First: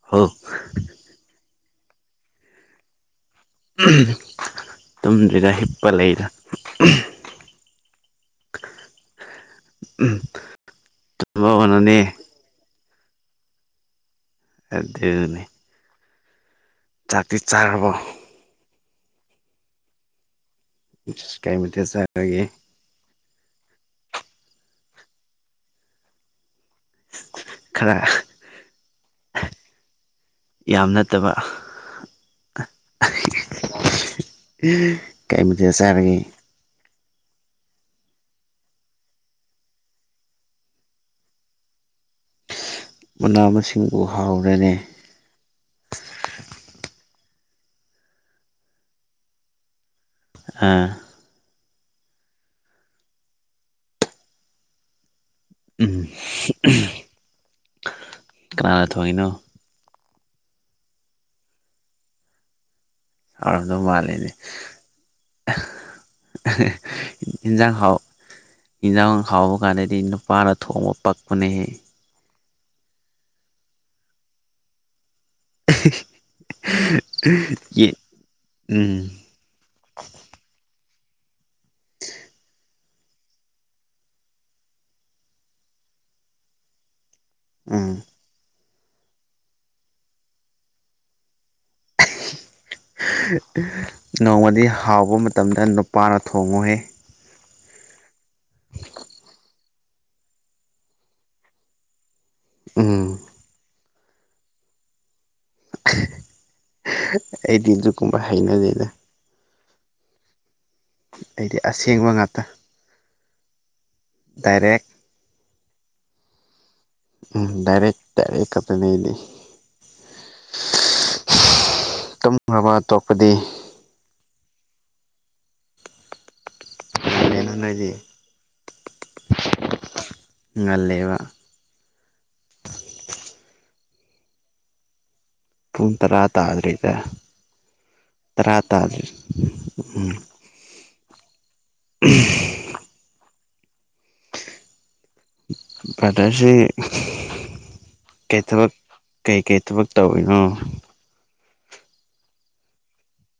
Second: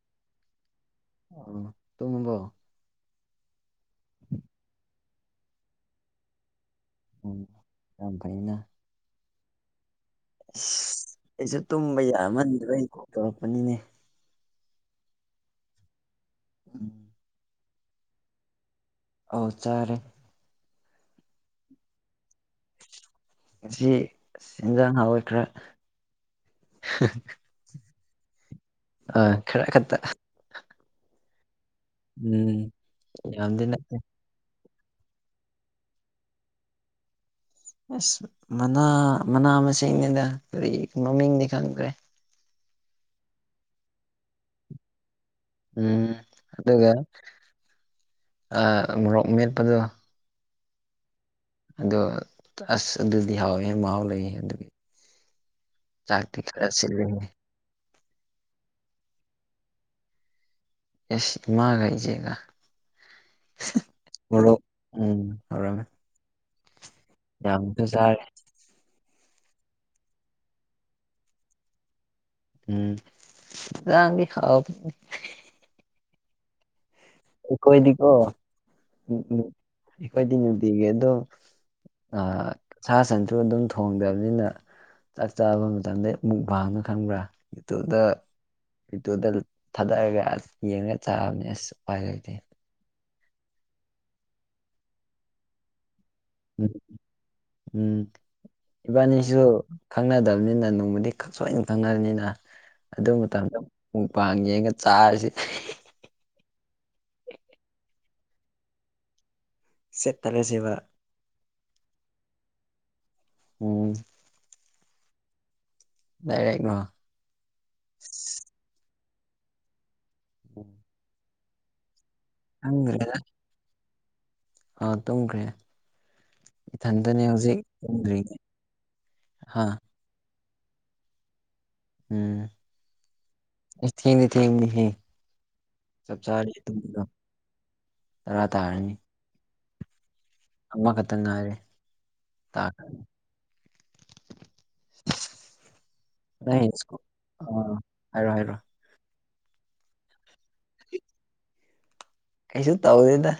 ꯍ ꯑꯣ ꯇꯨꯡꯝꯕꯣ ꯇꯨꯝꯗ꯭ꯗ ꯍꯤꯞꯄ ꯂꯩꯗ ꯎ ꯀ ꯐꯅ ꯑꯁ ꯑꯩꯁꯨ ꯇꯨꯝꯍꯧꯒꯅꯨꯅꯦ ꯇꯨꯝꯕ ꯌꯥꯃꯗ ꯑꯩꯅ ꯀꯣ ꯇꯧꯔꯛꯄꯅꯤꯅꯦ ꯑꯗꯨꯗꯅꯦ ꯎꯝ ꯖꯥꯇꯤ ꯆꯥꯔꯕ ꯑꯧ ꯆꯔꯦ ꯀꯥꯏꯃꯤꯇ ꯆꯔꯒꯦ ꯁꯤ ꯏꯦꯟꯖꯥꯡ ꯍꯥꯋꯏ ꯈꯔꯥ ꯈꯔ ꯑ ꯈꯔ ꯈꯛꯇ ꯌꯥꯝ ꯅꯠꯇꯕ ꯎꯝ ꯌꯥꯝꯗꯅ ꯀꯩꯃꯊꯗ ꯆꯥꯔꯒꯦ ꯑꯁ ꯃꯅꯥ ꯃꯅꯥ ꯃꯁꯤꯡꯅꯤꯅ ꯀꯔꯤ ꯃꯃꯤꯡꯗꯤ ꯈꯪꯗ꯭ꯔꯦ ꯃꯅꯥ ꯃꯁꯤꯡꯕꯨ ꯍꯥꯎꯔꯦ ꯎꯝ ꯑꯗꯨꯒ ꯃꯣꯔꯣꯛ ꯃꯦꯠꯄꯗꯣ ꯑ ꯑꯗꯣ ꯑꯁ ꯑꯗꯨꯗꯤ ꯍꯥꯎꯋꯦ ꯃꯍꯥꯎ ꯂꯩꯌꯦ ꯑꯗꯨꯒꯤ ꯎꯝ ꯆꯥꯛꯇꯤ ꯈꯔ ꯁꯤꯜꯂꯤꯅꯦ ꯀꯅꯥꯅ ꯊꯣꯡꯏꯤꯅꯣ ꯌꯦꯁ ꯏꯃꯥꯒ ꯏꯖꯦꯒ ꯍꯥꯎꯔꯝꯗꯧ ꯃꯥꯜꯂꯦꯅꯦ ꯎꯝ ꯑꯣꯏꯔꯃꯦ ꯍꯟꯖꯥꯡ ꯍꯥꯎ ꯏꯟꯖꯥꯡ ꯍꯥꯎꯕ ꯀꯥꯟꯗꯗꯤ ꯅꯨꯄꯥꯅ ꯊꯣꯡꯕ ꯄꯛꯄꯅꯦꯍꯦ ꯎꯝ ꯏꯟꯖꯥꯡꯗꯤ ꯍꯥꯎ [unintelligible] [unintelligible] ꯌꯦ ꯑꯩꯈꯣꯏꯗꯤꯀꯣ ꯎꯝ ꯅꯨ ꯅꯨ ꯑꯩꯈꯣꯏꯗꯤ ꯅꯨꯡꯇꯤꯒꯤ ꯑꯗꯣ ꯑ ꯁꯥ ꯁꯟꯁꯨ ꯑꯗꯨꯝ ꯊꯣꯡꯗꯕꯅꯤꯅ ꯆꯥꯛ ꯆꯥꯕ ꯃꯇꯝꯗꯩ ꯃꯨꯛꯕꯥꯡꯅꯤ ꯈꯪꯕ꯭ꯔꯥ ꯎꯝ ꯌꯨꯇꯨꯕꯇ ꯌꯨꯇꯨꯕꯇ ꯊꯥꯗꯔꯒ ꯑꯁ ꯌꯦꯡꯉꯒ ꯆꯥꯕꯅꯦ ꯑꯁ ꯎꯄꯥꯏ ꯂꯩꯇꯦ ꯅꯣꯡꯃꯗꯤ ꯍꯥꯎꯕ ꯃꯇꯝꯗ ꯅꯨꯄꯥꯅ ꯎꯝ ꯊꯣꯡꯉꯣꯍꯦ ꯎꯝ ꯏꯕꯥꯅꯤꯁꯨ ꯈꯪꯅꯗꯕꯅꯤꯅ ꯅꯣꯡꯃꯗꯤ ꯁꯣꯏꯅ ꯈꯪꯅꯒꯅꯤꯅ ꯑꯗꯨ ꯎꯝ ꯃꯇꯝꯗ ꯃꯨꯛꯄꯥꯡ ꯌꯦꯡꯉ ꯆꯥꯔꯁꯤ ꯑꯩꯗꯤ ꯑꯒꯨꯝꯕ ꯍꯩꯅꯗꯦꯗ ꯁꯦꯠ ꯇꯜꯂꯦꯁꯤꯕ ꯑꯩꯗꯤ ꯑꯁꯦꯡꯕ ꯉꯥꯛꯇ ꯎꯝ ꯗꯥꯏꯔꯦꯛ ꯗꯥꯏꯔꯦꯛꯔꯣ ꯎꯝ ꯗꯥꯏꯔꯦꯛ ꯗꯥꯏꯔꯦꯛ ꯈꯛꯇꯅꯦ ꯑꯩꯗꯤ ꯎꯝ ꯇꯨꯝꯔꯕ ꯈꯪꯗ꯭ꯔꯦꯗ ꯇꯣꯛꯄꯗꯤ ꯑꯥ ꯇꯨꯝꯈ꯭ꯔꯦ ꯏꯊꯟꯗꯅꯦ ꯉꯜꯂꯦꯅ ꯍꯧꯖꯤꯛ ꯅꯣꯏꯗꯤ ꯇꯨꯝꯗ꯭ꯔꯤ ꯍꯥ ꯉꯜꯂꯦꯕ ꯎꯝ ꯑꯩ ꯊꯦꯡꯗꯤ ꯊꯦꯡꯕꯅꯤꯍꯦ ꯄꯨꯡ ꯇꯔꯥ ꯇꯥꯗ꯭ꯔꯤꯗ ꯇꯔꯥ ꯇꯥꯗ꯭ꯔꯤ ꯎꯝ ꯑꯃꯈꯛꯇ ꯉꯥꯏꯔꯦ ꯇꯥꯛ ꯄꯥꯔꯗꯔꯁꯤ ꯁ꯭ꯀꯨꯜ ꯑꯥ ꯍꯥꯏꯔꯣ ꯀꯩ ꯍꯥꯏꯔꯣ ꯇꯕꯛ ꯀꯩꯀꯩ ꯊꯕꯛ ꯇꯧꯔꯤꯅꯣ ꯀꯩꯁꯨ ꯇꯧꯗꯦꯗ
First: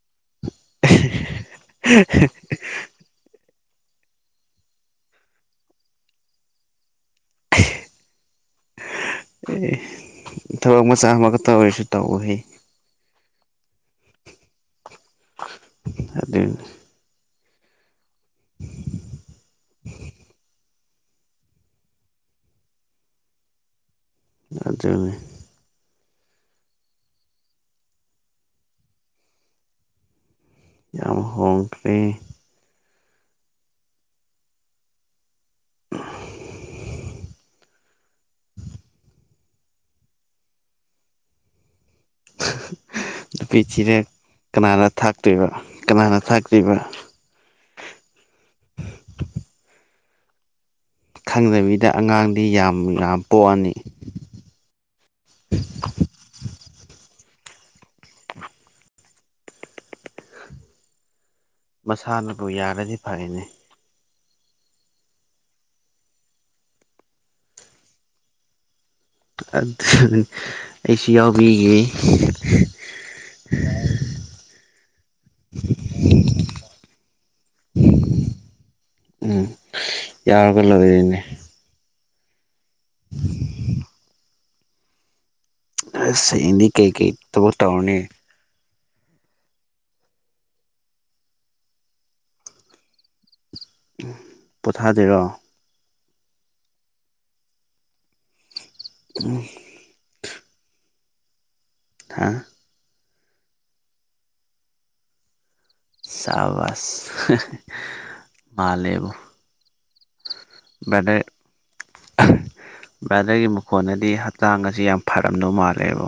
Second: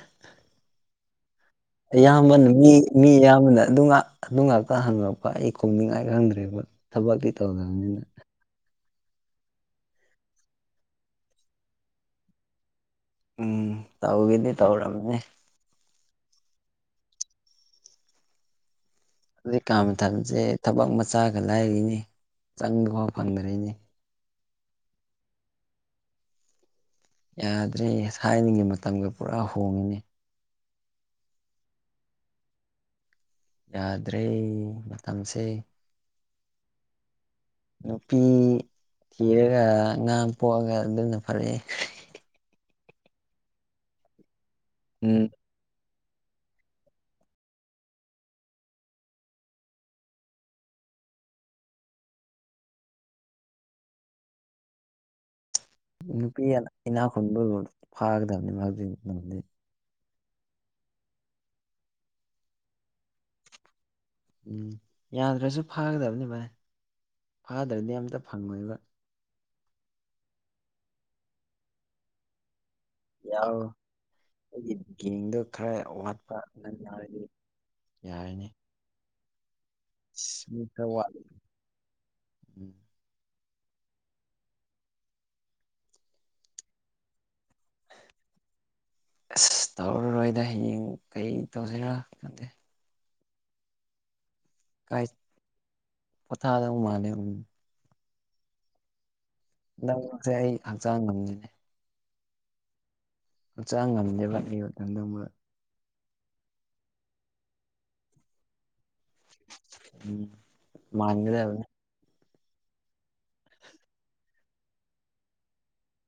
[unintelligible] ꯑꯌꯥꯝꯕꯅ ꯃꯤ ꯃꯤ ꯑꯌꯥꯝꯕꯅ ꯑꯗꯨ ꯉꯥꯛ ꯑꯗꯨ ꯉꯥꯛꯇ ꯍꯪꯉꯛꯄ ꯑꯩ ꯈꯨꯝꯅꯤꯡꯉꯥꯏ ꯈꯪꯗ꯭ꯔꯦꯕ ꯊꯕꯛꯇꯤ ꯇꯧꯗꯕꯅꯤꯅ ꯑꯦ ꯊꯕꯛ ꯃꯆꯥ ꯑꯃꯒ ꯇꯧꯔꯤꯁꯦ ꯇꯧꯍꯦ ꯎꯝ ꯇꯧꯒꯦꯗꯤ ꯇꯧꯔꯝꯅꯦ ꯑꯗꯨꯅꯤ ꯍꯧꯖꯤꯛꯀꯥ ꯃꯇꯝꯁꯦ ꯊꯕꯛ ꯃꯆ ꯆꯥꯒ ꯂꯥꯏꯔꯤꯅꯤ ꯆꯪꯕꯐꯥꯎ ꯐꯪꯗꯔꯦꯅꯦ ꯑꯗꯨꯅꯦ ꯌꯥꯗ꯭ꯔꯦ ꯊꯥꯏꯅꯒꯤ ꯃꯇꯝꯒ ꯄꯨꯔꯥ ꯍꯣꯡꯉꯤꯅꯦ ꯌꯥꯝ ꯍꯣꯡꯈ꯭ꯔꯦ ꯌꯥꯗ꯭ꯔꯦ ꯃꯇꯝꯁꯦ ꯅꯨꯄꯤ ꯊꯤꯔꯒ ꯑꯉꯥꯡ ꯄꯣꯛꯑꯒ ꯑꯗꯨꯅ ꯐꯔꯦ ꯅꯨꯄꯤ ꯊꯤꯔꯦꯛ ꯀꯅꯥꯅ ꯎꯝ ꯊꯥꯛꯇꯣꯏꯕ ꯀꯅꯥꯅ ꯊꯥꯛꯇꯣꯏꯕ ꯈꯪꯗꯕꯤꯗ ꯑꯉꯥꯡꯗꯤ ꯌꯥꯝ ꯌꯥꯝ ꯄꯣꯛꯑꯅꯤ ꯅꯨꯄꯤ ꯏ ꯏꯅꯥꯛ ꯈꯨꯨꯟꯕꯕꯨ ꯐꯥꯒꯗꯕꯅꯤ [unintelligible] ꯃꯁꯥꯅꯕꯨ ꯌꯥꯔꯗꯤ ꯐꯩꯅꯦ ꯎꯝ ꯌꯥꯗ꯭ꯔꯁꯨ ꯐꯥꯒꯗꯕꯅꯤ ꯕꯥꯏ ꯐꯥꯗ꯭ꯔꯗꯤ ꯑꯝꯇ ꯐꯪꯉꯣꯏꯕ ꯑꯗꯨꯗꯤ ꯑꯩꯁꯨ ꯌꯥꯎꯕꯤꯒꯧ ꯌꯥꯎꯑꯣ ꯑꯩꯒꯤ ꯕꯤꯅꯤꯡꯗꯣ ꯈꯔ ꯋꯥꯠꯄ ꯉꯟꯔꯗꯤ ꯌꯥꯔꯤꯅꯤ ꯎꯝ ꯌꯥꯎꯒꯂꯔ ꯈꯔ ꯏꯅꯦ ꯋꯥꯠꯂꯤ ꯎꯝ [unintelligible] ꯑꯁꯗꯤ ꯀꯩꯀꯩ ꯊꯕꯛ ꯇꯧꯔꯅꯤ ꯑꯁ ꯇꯧꯔꯔꯣꯏꯗ ꯍꯌꯦꯡ ꯀꯩ ꯇꯧꯁꯤꯔꯥ ꯈꯟꯗꯦ ꯎ ꯄꯣꯊꯥꯗꯔꯣ ꯄꯣꯊꯥꯗ ꯃꯥꯅꯦ ꯎ ꯎꯝ ꯅꯁꯦ ꯑꯩ ꯍꯛꯆꯥꯡ ꯉꯝꯅꯤꯅꯦ ꯊꯥ ꯃꯆꯥ ꯉꯝꯗꯦꯕꯠꯂꯤ ꯃꯇꯝꯗ ꯑꯃꯨꯛ ꯁꯕꯁ ꯃꯥꯂꯦꯕꯣ ꯎꯝ ꯃꯥꯡꯒꯗꯕꯅꯦ ꯕ꯭ꯔꯥꯗꯔꯒꯤ ꯃꯈꯣꯟꯅꯗꯤ ꯍꯆꯥꯡ ꯑꯁꯤ ꯌꯥꯝ ꯐꯔꯝꯗꯧ ꯃꯥꯜꯂꯦꯕꯣ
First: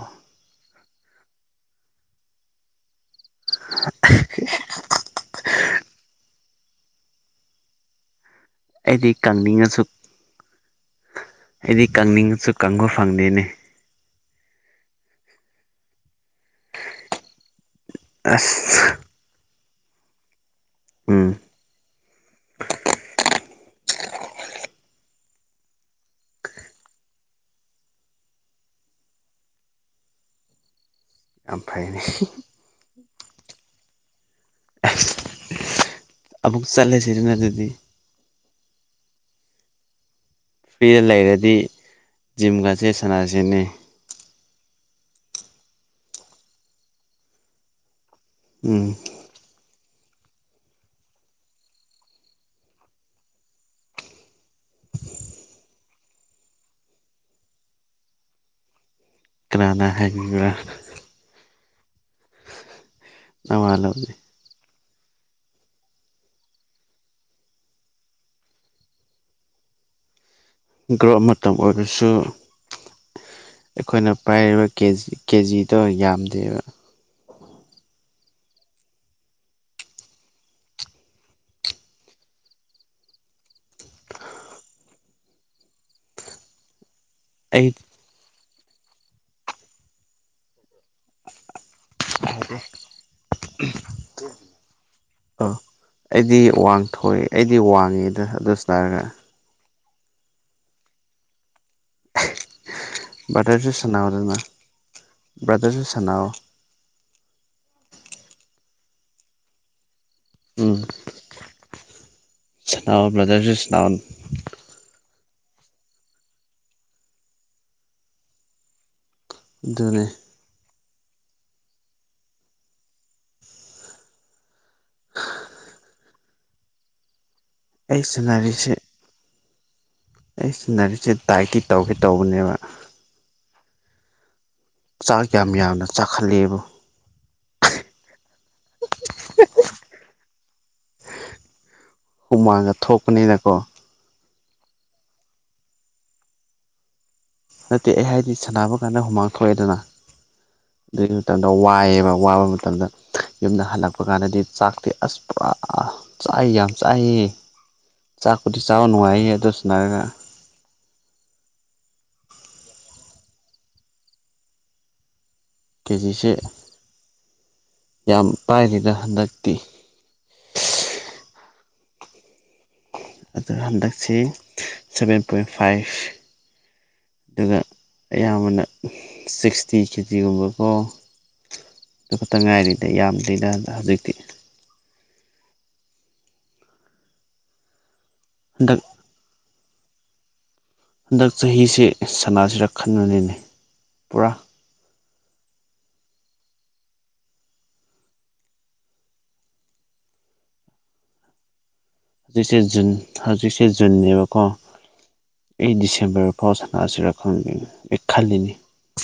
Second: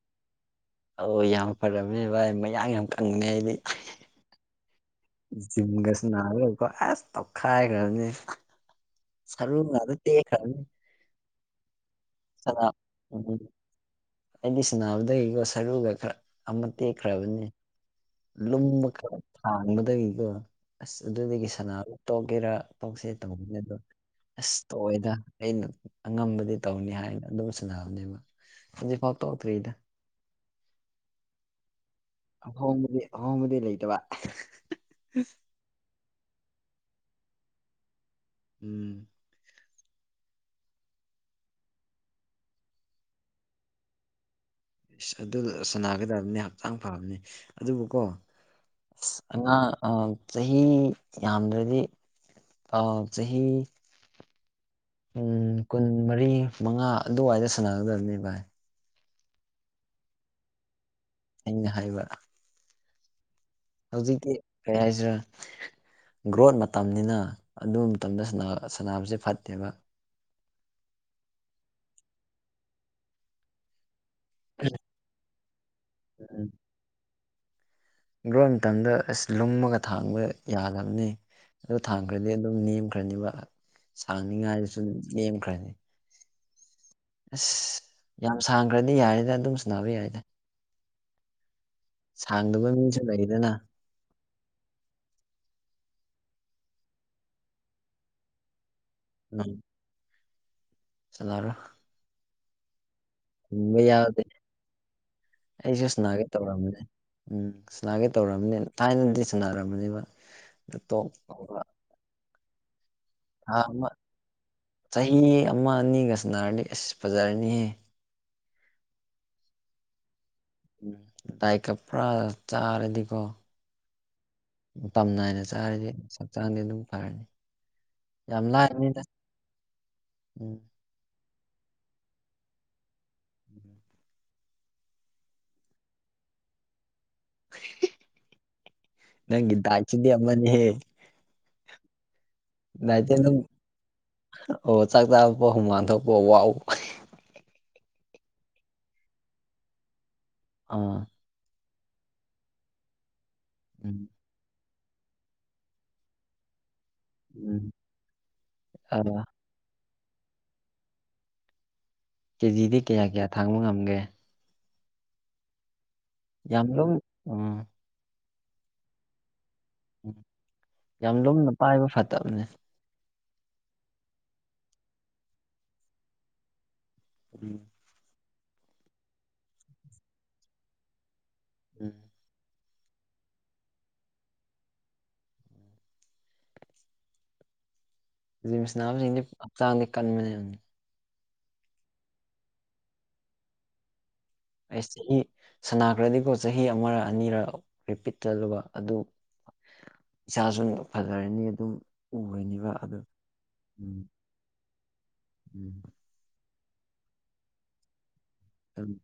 ꯑꯣ ꯌꯥꯝ ꯐꯔꯝꯃꯦ ꯚꯥꯏ ꯃꯌꯥꯡ ꯌꯥꯝ ꯀꯪꯉꯩ [unintelligible] ꯖꯤꯝꯒꯁ ꯅꯥꯔꯀꯣ ꯑꯁ ꯇꯧꯈꯥꯏꯈ꯭ꯔꯕꯅꯤ ꯑꯩꯗꯤ ꯁꯔꯨ ꯀꯪꯅꯤꯡꯉꯁꯨ ꯉꯗ ꯇ ꯈꯔꯅꯤ ꯑꯩꯗꯤ ꯀꯪꯅꯤꯡꯉꯁꯨ ꯀꯥꯡꯕꯨ ꯎꯝ ꯐꯪꯗꯦꯅꯦ ꯑꯩꯗꯤ ꯁꯅꯕꯗꯒꯤꯀꯣ ꯁꯔꯨꯒ ꯈꯔ ꯑꯃ ꯇꯦꯛꯈ꯭ꯔꯕꯅꯤ ꯂꯨꯝꯕ ꯑꯁ ꯈꯔ ꯊꯥꯡꯕꯗꯒꯤꯀꯣ ꯑꯁ ꯎꯝ ꯑꯗꯨꯗꯒꯤ ꯁꯔ ꯇꯣꯛꯒꯦꯔꯥ ꯄꯥꯎꯁꯦ ꯇꯧꯒꯅꯦ ꯑꯗ ꯑꯁ ꯇꯧꯑꯣꯏꯗ ꯑꯩꯅ ꯑꯉꯝꯕꯗꯤ ꯇꯧꯅꯤ ꯍꯥꯏ ꯑꯩꯅ ꯑꯗꯨꯝ ꯁꯟꯅꯕꯅꯦꯕ ꯍꯧꯖꯤꯛꯐꯥꯎ ꯇꯣꯛꯇ꯭ꯔꯤꯗ ꯌꯥꯝ ꯐꯩꯑꯅꯦ ꯑꯍꯣꯡꯕꯗꯤ ꯑꯍꯣꯡꯕꯗꯤ ꯂꯩꯇꯕ ꯑꯃꯨꯛ ꯆꯠꯂꯦꯁꯤꯗꯅ ꯑꯗꯨꯗꯤ ꯎꯝ ꯄꯦꯜ ꯂꯩꯔꯗꯤ ꯖꯤꯝꯒꯁꯦ ꯁꯥꯟꯅꯔꯁꯤꯅꯤ ꯑꯗꯨ ꯁꯅꯥꯒꯗꯕꯅꯤ ꯍꯛꯆꯥꯡ ꯐꯕꯅꯤ ꯑꯗꯨꯕꯨ ꯀꯣ ꯎꯝ ꯑꯉꯥꯡ ꯑ ꯆꯍꯤ ꯌꯥꯝꯗ꯭ꯔꯗꯤ ꯑ ꯆꯍꯤ ꯎꯝ ꯀꯨꯟ ꯃꯔꯤ ꯃꯉꯥ ꯑꯗꯨꯋꯥꯏꯗ ꯁꯥꯟꯅꯒꯗꯕꯅꯤ ꯚꯥꯏ ꯀꯅꯥꯅ ꯍꯥꯏꯌꯕꯤꯕ꯭ꯔꯥ ꯑꯩꯅ ꯍꯥꯏꯕ ꯅꯋꯥꯂꯧꯗꯦ ꯍꯧꯖꯤꯛꯇꯤ ꯀꯩ ꯍꯥꯏꯁꯤꯔꯦ ꯒ꯭ꯔꯣꯠ ꯃꯇꯝꯅꯤꯅ ꯑꯗꯨ ꯃꯇꯝꯗ ꯁꯅꯥꯁꯦ ꯐꯠꯇꯦꯕ ꯒ꯭ꯔꯣꯠ ꯃꯇꯝ ꯑꯣꯏꯔꯁꯨ ꯑꯩꯈꯣꯏꯅ ꯄꯥꯏꯔꯤꯕ ꯀꯦꯖꯤ ꯀꯦꯖꯤꯗꯣ ꯌꯥꯝꯗꯦꯕ ꯒꯣꯔ ꯃꯇꯝꯗ ꯑꯁ ꯂꯨꯝꯃꯒ ꯊꯥꯡꯕ ꯌꯥꯗꯕꯅꯤ ꯑꯗꯨ ꯊꯥꯡꯈ꯭ꯔꯗꯤ ꯑꯗꯨꯝ ꯅꯦꯝꯈ꯭ꯔꯅꯦꯕ ꯁꯥꯡꯅꯤꯉꯥꯏꯗꯨꯁꯨ ꯅꯦꯝꯈ꯭ꯔꯅꯤ ꯑꯩꯠ ꯑꯁ ꯌꯥꯝ ꯁꯥꯡꯈ꯭ꯔꯗꯤ ꯌꯥꯔꯦꯗ ꯑꯗꯨꯝ ꯏꯁꯅꯕ ꯌꯥꯏꯗ ꯍꯥꯏꯕ꯭ꯔꯣ ꯁꯥꯡꯗꯕ ꯃꯤꯁꯨ ꯂꯩꯗꯅ ꯑ ꯑꯩꯗꯤ ꯋꯥꯡꯊꯣꯏ ꯑꯩꯗꯤ ꯋꯥꯡꯉꯦꯗ ꯑꯗꯨ ꯏꯁꯔꯒ ꯎꯝ ꯁꯅꯔꯣ ꯕ꯭ꯔꯗꯔꯁꯨ ꯃꯤꯌꯗꯦ ꯁꯥꯟꯅꯧꯗꯅ ꯑꯩꯁꯨ ꯕ꯭ꯔꯗꯔꯁꯨ ꯑꯁꯅꯥꯒ ꯁꯥꯟꯅꯧ ꯇꯧꯔꯝꯕꯅꯦ ꯎꯝ ꯁꯅꯥꯒꯦ ꯇꯧꯔꯝꯃꯦ ꯊꯥꯏꯅꯗꯤ ꯁꯥꯟꯅꯔꯝꯕꯅꯦꯕ ꯎꯝ ꯇꯣꯛꯈꯔꯕ ꯁꯥꯟꯅꯧ ꯕ꯭ꯔꯗꯔꯁꯨ ꯊꯥ ꯑꯃ ꯁꯥꯟꯅꯧ ꯆꯍꯤ ꯑꯃ ꯑꯅꯤꯒ ꯁꯟꯅꯔꯅꯤ ꯑꯁ ꯐꯖꯔꯅꯤꯍꯦ ꯑꯗꯨꯅꯤ ꯗꯥꯏꯀ ꯐꯥꯔꯥ ꯆꯥꯔꯗꯤꯀꯣ ꯃꯇꯝ ꯅꯥꯏꯅ ꯆꯥꯔꯗꯤ ꯍꯛꯆꯥꯡꯗꯤ ꯑꯗꯨꯝ ꯐꯔꯅꯤ ꯑꯩ ꯌꯥꯝ ꯁꯥꯟꯅꯔꯤꯁꯦ ꯂꯥꯏꯕꯅꯤꯗ ꯑꯩ ꯎꯝ ꯁꯤꯟꯅꯔꯤꯁꯦ ꯗꯥꯏꯀꯤ ꯇꯧꯒꯦ ꯇꯧꯕꯅꯦꯕ [inaudible] ꯆꯥꯛ ꯌꯥꯝ ꯌꯥꯝꯅ ꯆꯥꯛꯈꯠꯂꯦꯕ ꯅꯪꯒꯤ ꯗꯥꯏꯠꯁꯤꯗꯤ ꯑꯃꯅꯦꯍꯦ ꯍꯨꯃꯥꯡꯒ ꯗꯥꯏꯠꯇꯤ ꯑꯗꯨꯝ ꯊꯣꯛꯄꯅꯤꯅꯀꯣ ꯑꯣ ꯆꯥꯛ ꯆꯥꯕ ꯍꯨꯃꯥꯟ ꯊꯣꯛꯄ ꯋꯥꯎ ꯅꯠꯇꯦ ꯑꯩ ꯍꯥꯏꯗꯤ ꯁꯥꯟꯅꯕ ꯀꯥꯟꯗ ꯍꯨꯃꯥꯡ ꯊꯣꯛꯑꯦꯗꯅ ꯑꯥ ꯑꯗꯨ ꯃꯇꯝꯗ ꯋꯥꯏꯑꯦꯕ ꯋꯥꯕ ꯃꯇꯝꯗ ꯌꯨꯝꯗ ꯎꯝ ꯍꯜꯂꯛꯄ ꯀꯥꯟꯗꯗꯤ ꯆꯥꯛꯇꯤ ꯑꯁ ꯄꯨꯔꯥ ꯆꯥꯏ ꯌꯥꯝ ꯆꯥꯏꯌꯦ ꯎꯝ ꯆꯥꯛꯄꯨꯗꯤ ꯆꯥꯕ ꯑꯥ ꯅꯨꯡꯉꯥꯏꯌꯦ ꯑꯗꯨ ꯁꯟꯅꯔꯒ ꯀꯦꯖꯤꯗꯤ ꯀꯌꯥ ꯀꯌꯥ ꯊꯥꯡꯕ ꯉꯝꯒꯦ ꯀꯦꯖꯤꯁꯤ ꯌꯥꯝ ꯂꯨꯝ ꯎꯝ ꯌꯥꯝ ꯄꯥꯏꯔꯤꯗ ꯍꯟꯗꯛꯇꯤ ꯎꯝ ꯌꯥꯝ ꯂꯨꯝꯅ ꯄꯥꯏꯕ ꯐꯠꯇꯕꯅꯦ ꯑꯗꯨ ꯍꯟꯗꯛꯁꯤ ꯁꯚꯦꯟ ꯄꯣꯏꯟ ꯐꯥꯏꯐ ꯎꯝ ꯑꯌꯥꯝꯕꯅ ꯁꯤꯛꯁꯇꯤ ꯀꯦꯖꯤꯒꯨꯝꯕꯀꯣ ꯎꯝ ꯑꯗꯨ ꯈꯛꯇ ꯉꯥꯏꯔꯤꯗ ꯌꯥꯝꯗꯔꯤꯗ ꯍꯧꯖꯤꯛꯇꯤ ꯖꯤꯝ ꯍꯟꯗꯛ ꯁꯟꯅꯥꯕꯁꯤꯡꯗꯤ ꯍꯛꯆꯥꯡꯗꯤ ꯀꯟꯕꯅꯦ ꯍꯟꯗꯛ ꯆꯍꯤꯁꯤ ꯁꯅꯥꯁꯤꯔ ꯈꯟꯕꯅꯤꯅꯦ ꯄꯨꯔꯥ ꯑꯦꯁ ꯁꯅꯥꯈ꯭ꯔꯗꯤꯀꯣ ꯆꯍꯤ ꯑꯃꯔ ꯑꯅꯤꯔ ꯔꯤꯄꯤꯠ ꯆꯠꯂꯨꯕ ꯑꯗꯨ ꯏꯁꯥꯁꯨ ꯐꯖꯔꯅꯤ ꯑꯗꯨꯝ ꯍꯧꯖꯤꯛꯁꯦ ꯎꯔꯅꯤꯕ ꯖꯨꯟ ꯑꯗꯨ ꯍꯧꯖꯤꯛꯁꯦ ꯎꯝ ꯖꯨꯟꯅꯦꯕꯀꯣ ꯑꯩ ꯎꯝ ꯗꯤꯁꯦꯝꯕꯔ ꯑꯣ ꯁꯅꯥꯁꯤꯔ ꯈꯪꯗꯦ ꯑꯩ ꯈꯜꯂꯤꯅꯤ ꯑꯝ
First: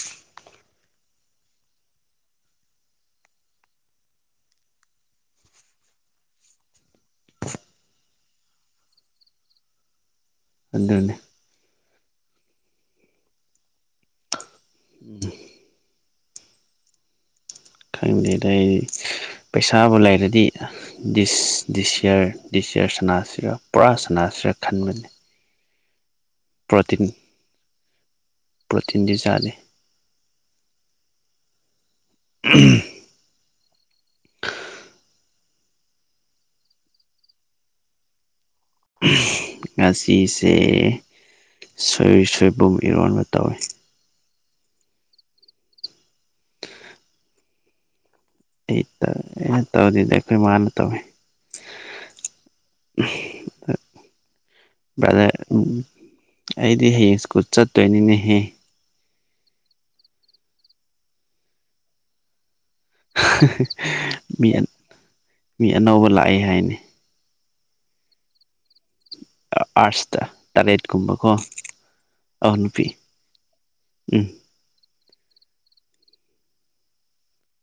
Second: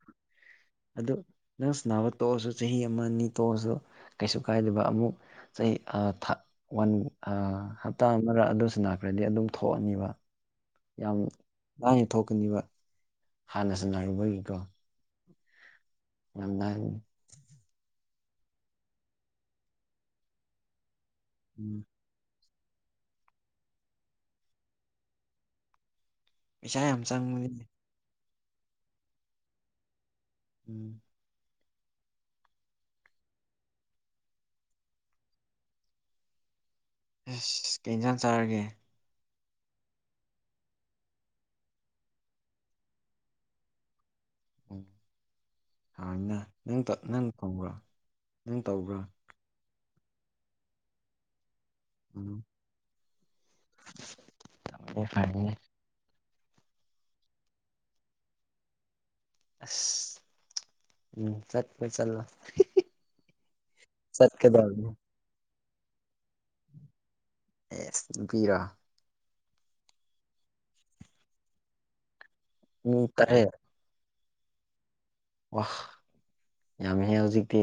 ꯑꯗꯨ ꯅꯪ ꯁꯟꯅꯕ ꯇꯣꯛꯑꯁꯨ ꯆꯍꯤ ꯑꯃ ꯑꯅꯤ ꯇꯣꯛꯑꯁꯨ ꯀꯩꯁꯨ ꯀꯥꯏꯗꯕ ꯑꯃꯨꯛ ꯆꯍꯤ ꯑꯥ ꯊꯥ ꯋꯥꯟ ꯑꯥ ꯍꯞꯇꯥ ꯑꯃꯔ ꯑꯗꯨ ꯁꯟꯅꯥꯈ꯭ꯔꯗꯤ ꯑꯗꯨꯝ ꯊꯣꯛꯑꯅꯤꯕ ꯑꯗꯨꯅꯤ ꯌꯥꯝ ꯂꯥꯏꯅ ꯊꯣꯛꯀꯅꯤꯕ ꯍꯥꯟꯅ ꯁꯥꯟꯅꯔꯨꯕꯒꯤꯀꯣ [inaudible] [inaudible] ꯈꯪꯗꯦꯗ ꯑꯩ ꯄꯩꯁꯥꯕꯨ ꯂꯩꯔꯗꯤ ꯗꯤꯁ-ꯗꯤꯁ ꯏꯌꯔ ꯗꯤꯁꯌꯔ ꯁꯅꯥꯁꯤꫪ ꯄꯨꯔꯥ ꯁꯅꯥꯁꯤꫪ ꯈꯟꯕꯅꯤ ꯄꯩꯁꯥ ꯌꯥꯝ ꯄ꯭ꯔꯣꯇꯤꯟ ꯆꯪꯕꯅꯤ ꯄ꯭ꯔꯣꯇꯤꯟꯗꯤ ꯆꯥꯗꯦ ꯎꯝ [unintelligible] ꯑꯁ ꯀꯩ ꯏꯟꯖꯥꯡ ꯆꯥꯔꯒꯦ ꯉꯥꯁꯤꯁꯦ ꯁꯣꯏꯁꯣꯏꯕꯨꯝ ꯏꯔꯣꯟꯕ ꯇꯧꯋꯤ ꯎꯝ ꯍꯥꯎꯅ ꯅꯪ ꯅꯪ [unintelligible] ꯅꯪ ꯇꯧꯕ꯭ꯔꯣ ꯍ ꯇ ꯇꯧꯗꯤꯗ ꯑꯈꯣꯏ ꯃꯥꯅ ꯇꯧꯋꯦ ꯎꯝ ꯐꯔꯦ ꯕꯔꯥꯗꯔ ꯐꯔꯦꯅꯦ ꯑꯩꯗꯤ ꯍꯌꯦꯡ ꯁ꯭ꯀꯨꯜ ꯆꯠꯇꯣꯏꯅꯤꯅꯦꯍꯦ ꯑꯁ ꯎꯝ ꯆꯠꯄ ꯆꯠꯂꯣ ꯃꯤ ꯆꯠꯀꯗꯕꯅꯤ ꯃꯤ ꯑꯅꯧꯕ ꯂꯥꯛꯏ ꯍꯥꯏꯅꯤ ꯑꯦꯁ ꯅꯨꯄꯤꯔꯣ ꯑꯥꯔꯁꯇ ꯇꯂꯦꯠꯀꯨꯝꯕꯀꯣ ꯑꯎ ꯅꯨꯄꯤ ꯃꯤ ꯇꯔꯦꯠ ꯎꯝ ꯋꯥ ꯌꯥꯝꯃꯤꯍꯦ ꯍꯧꯖꯤꯛꯇꯤ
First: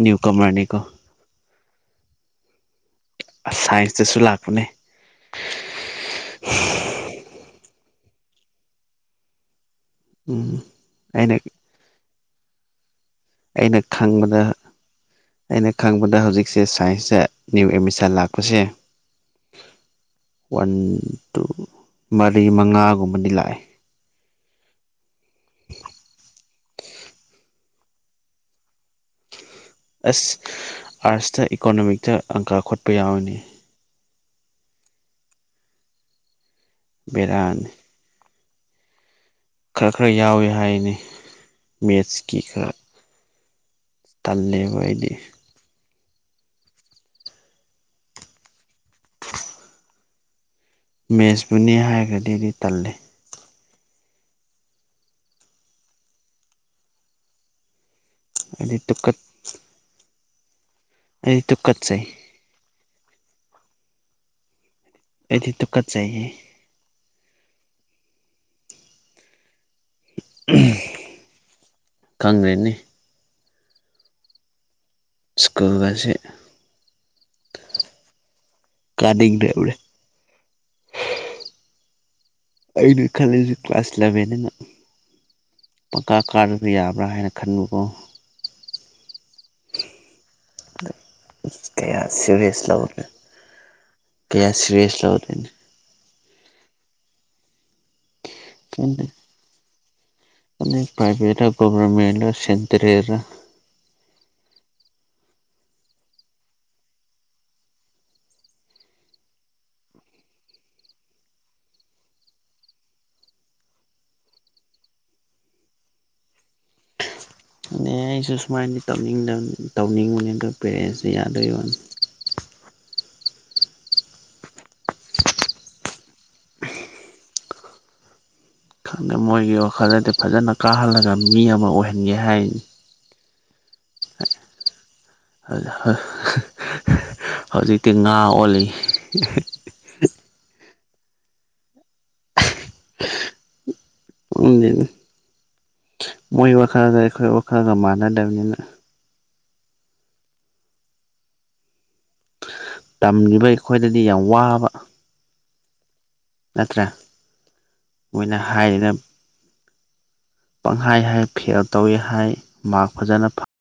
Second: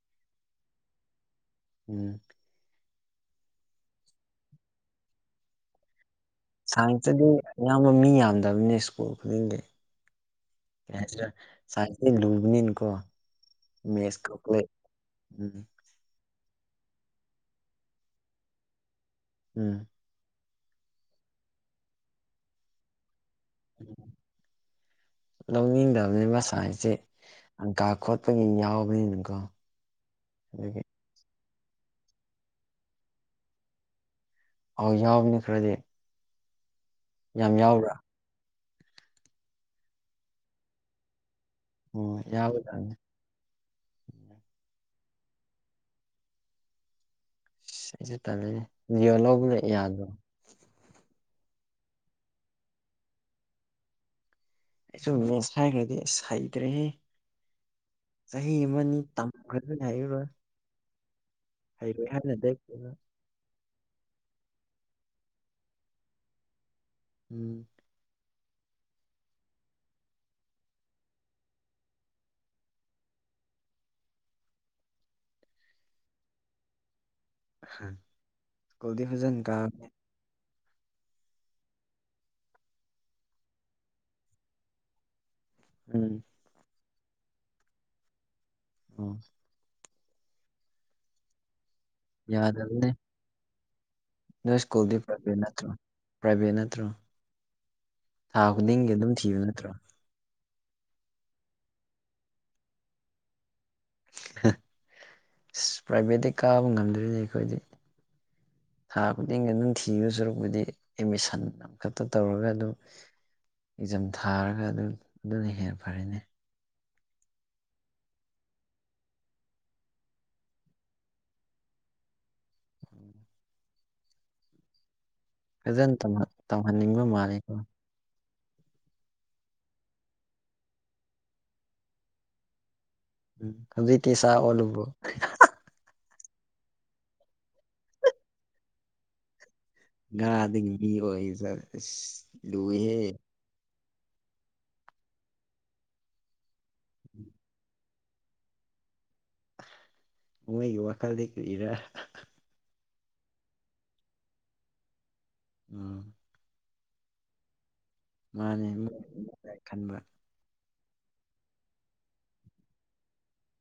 ꯅꯤꯌꯨ ꯀꯃꯔꯅꯤꯀꯣ ꯎꯝ ꯑꯁ ꯁꯥꯏꯟꯁꯇꯁꯨ ꯂꯥꯛꯄꯅꯦ ꯁꯥꯏꯟꯁꯇꯗꯤ ꯑꯌꯥꯝꯕ ꯃꯤ ꯌꯥꯝꯗꯕꯅꯦ ꯁ꯭ꯀꯨꯜ ꯈꯨꯗꯤꯡꯒꯤ ꯎꯝ ꯀꯩ ꯍꯥꯏꯁꯤꯔ ꯑꯩꯅ ꯁꯥꯏꯟꯁꯇꯤ ꯂꯨꯕꯅꯤꯅꯀꯣ ꯑꯩꯅ ꯃꯦꯠꯁ ꯈꯪꯕꯗ ꯀꯥꯜꯀꯨꯂꯦꯠ ꯎꯝ ꯑꯩꯅ ꯈꯪꯕꯗ ꯍꯧꯖꯤꯛꯁꯦ ꯁꯥꯏꯟꯁꯁꯦ ꯅꯤꯌꯨ ꯑꯦꯗꯃꯤꯁꯟ ꯂꯥꯛꯄꯁꯦ ꯎꯝ ꯋꯥꯟ ꯇꯨ ꯃꯔꯤ ꯃꯉꯥꯒꯨꯝꯕꯗꯤ ꯂꯥꯛꯑꯦ ꯂꯧꯅꯤꯡꯗꯕꯅꯦꯕ ꯁꯥꯏꯟꯁꯁꯦ ꯑꯪꯀꯥ ꯈꯣꯠꯄꯒꯤ ꯌꯥꯎꯕꯅꯤꯅꯀꯣ ꯑꯁ ꯑꯗꯨꯒꯤ ꯑꯥꯔꯠꯁꯇ ꯏꯀꯣꯅꯣꯃꯤꯛꯇ ꯑꯪꯀꯥ ꯈꯣꯠꯄ ꯌꯥꯎꯋꯤꯅꯤ ꯑꯧ ꯌꯥꯎꯕꯅꯤ ꯈꯔꯗꯤ ꯌꯥꯝ ꯕꯦꯔꯥꯅꯤ ꯌꯥꯎꯕ꯭ꯔꯥ ꯈꯔ ꯈꯔ ꯌꯥꯎꯋꯤ ꯍꯥꯏꯅꯤ ꯑꯣ ꯃꯦꯠꯁꯀꯤ ꯈꯔ ꯌꯥꯎꯒꯗꯕꯅꯦ ꯇꯜꯂꯦꯕ ꯑꯩꯗꯤ ꯁꯤꯁꯨ ꯇꯜꯂꯦ ꯕꯨꯗꯤꯑꯣ ꯂꯧꯕꯥ ꯌꯗꯔꯣ ꯃꯦꯠꯁꯄꯨꯅꯤ ꯍꯥꯏꯔꯒꯗꯤꯗꯤ ꯑꯩꯗꯤ ꯇꯜꯂꯤ ꯑꯩꯁꯨ ꯃꯦꯁ ꯍꯥꯏꯈ꯭ꯔꯗꯤ ꯍꯩꯇ꯭ꯔꯦꯍꯦ ꯆꯍꯤ ꯑꯩꯗꯤ ꯑꯃꯅꯤ ꯇꯨꯀꯠ ꯑꯗꯨ ꯌꯥꯏꯕ [unintelligible] ꯑꯩ ꯇꯨꯀꯠ ꯍꯥꯏ ꯑꯩꯗꯤ ꯇꯗꯨꯀꯠ ꯆꯩꯌꯦ ꯎꯝ ꯈꯪꯒ꯭ꯔꯦꯅꯤ ꯁ꯭ꯀꯨꯜꯒꯁꯤ ꯀꯨꯜꯗꯤ ꯐꯖꯟ ꯀꯥ ꯀꯥꯅꯤꯡꯗ꯭ꯔꯕꯅꯦ ꯑꯩꯅ ꯈꯜꯂꯤꯁꯦ ꯀ꯭ꯂꯥꯁ ꯏꯂꯚꯦꯟ ꯑꯩꯅ ꯄꯀꯥ ꯎꯝ ꯀꯥꯔ ꯌꯥꯕ꯭ꯔꯥ ꯍꯥꯏꯅ ꯈꯟꯕꯀꯣ ꯎꯝ ꯀꯩꯌꯥ ꯁꯤꯚꯦꯁ ꯌꯥꯗꯕꯅꯦ ꯂꯧꯅꯦ ꯀꯌꯥ ꯅꯣꯏ ꯁ꯭ꯀꯨꯜꯗꯤ ꯄ꯭ꯔꯥꯏꯚꯦꯠ ꯁꯤꯔꯤꯁꯂꯗꯅꯤ ꯅꯠꯇ꯭ꯔꯣ ꯄ꯭ꯔꯥꯏꯚꯦꯠ ꯅꯠꯇ꯭ꯔꯣ ꯊꯥ ꯈꯨꯗꯤꯡꯒꯤ ꯑꯗꯨꯝ ꯊꯤꯕ ꯅꯠꯇ꯭ꯔꯣ ꯑ ꯄꯥꯏꯚꯦꯠꯔ ꯒꯚꯔꯃꯦꯟꯠ ꯁꯦꯟꯇꯔꯔ ꯄ꯭ꯔꯥꯏꯚꯦꯠꯇꯤ ꯀꯥꯕ ꯉꯝꯗ꯭ꯔꯤꯅꯦ ꯑꯩꯈꯣꯏꯗꯤ ꯊꯥ ꯈꯨꯗꯤꯡꯒꯤ ꯑꯗꯨꯝ ꯊꯤꯕ ꯁꯨꯔꯛꯄꯨꯗꯤ ꯑꯦꯠꯃꯤꯁꯟ ꯑꯃꯈꯛꯇ ꯇꯧꯔꯒ ꯑꯗꯨꯝ ꯑꯦꯛꯖꯥꯝ ꯊꯥꯔꯒ ꯑꯗꯨ ꯑꯗꯨꯅ ꯍꯦꯟꯅ ꯐꯔꯤꯅꯦ ꯑꯦ ꯑꯩꯁꯨ ꯁꯨꯃꯥꯏꯅꯗꯤ ꯇꯧꯅꯤꯡꯗꯕ ꯇꯧꯅꯤꯡꯕꯅꯤ ꯑꯗ ꯄꯦꯔꯦꯟꯁꯇ ꯌꯥꯗꯣꯏ ꯋꯥꯅꯤ ꯎꯝ ꯐꯖꯅ ꯇꯝꯍꯟꯅꯤꯡꯕ ꯃꯥꯜꯂꯤꯀꯣ ꯈꯪꯗꯦ ꯃꯣꯏꯒꯤ ꯋꯥꯈꯜꯗꯗꯤ ꯐꯖꯅ ꯀꯥꯍꯜꯂꯒ ꯃꯤ ꯑꯃ ꯑꯣꯏꯍꯟꯒꯦ ꯍꯥꯏꯅꯤ ꯎꯝ ꯊꯝꯖꯤꯇꯦ ꯁꯥ ꯑꯣꯂꯨꯕꯨ ꯍꯧꯖꯤꯛꯇꯤ ꯉꯥ ꯑꯣꯜꯂꯤ ꯉꯗꯕꯤ ꯑꯣꯏꯁ ꯂꯨꯍꯦ ꯃꯣꯏ ꯋꯥꯈꯜꯒ ꯑꯩꯈꯣꯏ ꯋꯥꯈꯜꯒ ꯃꯥꯟꯅꯗꯕꯅꯤꯅ ꯎꯉꯒꯤ ꯋꯥ ꯀꯜꯗ ꯀꯔ ꯇꯝꯂꯤꯕ ꯑꯩꯈꯣꯏꯗꯗꯤ ꯌꯥꯝ ꯋꯥꯕ ꯎꯝ ꯅꯠꯇ꯭ꯔ ꯃꯥꯅꯦ ꯈꯟꯕ ꯄꯪꯍꯥꯏ ꯍꯥꯏ ꯐꯦꯜ ꯇꯧꯏꯤ ꯍꯥꯏ ꯃꯥꯔꯛ ꯐꯖꯅ ꯐ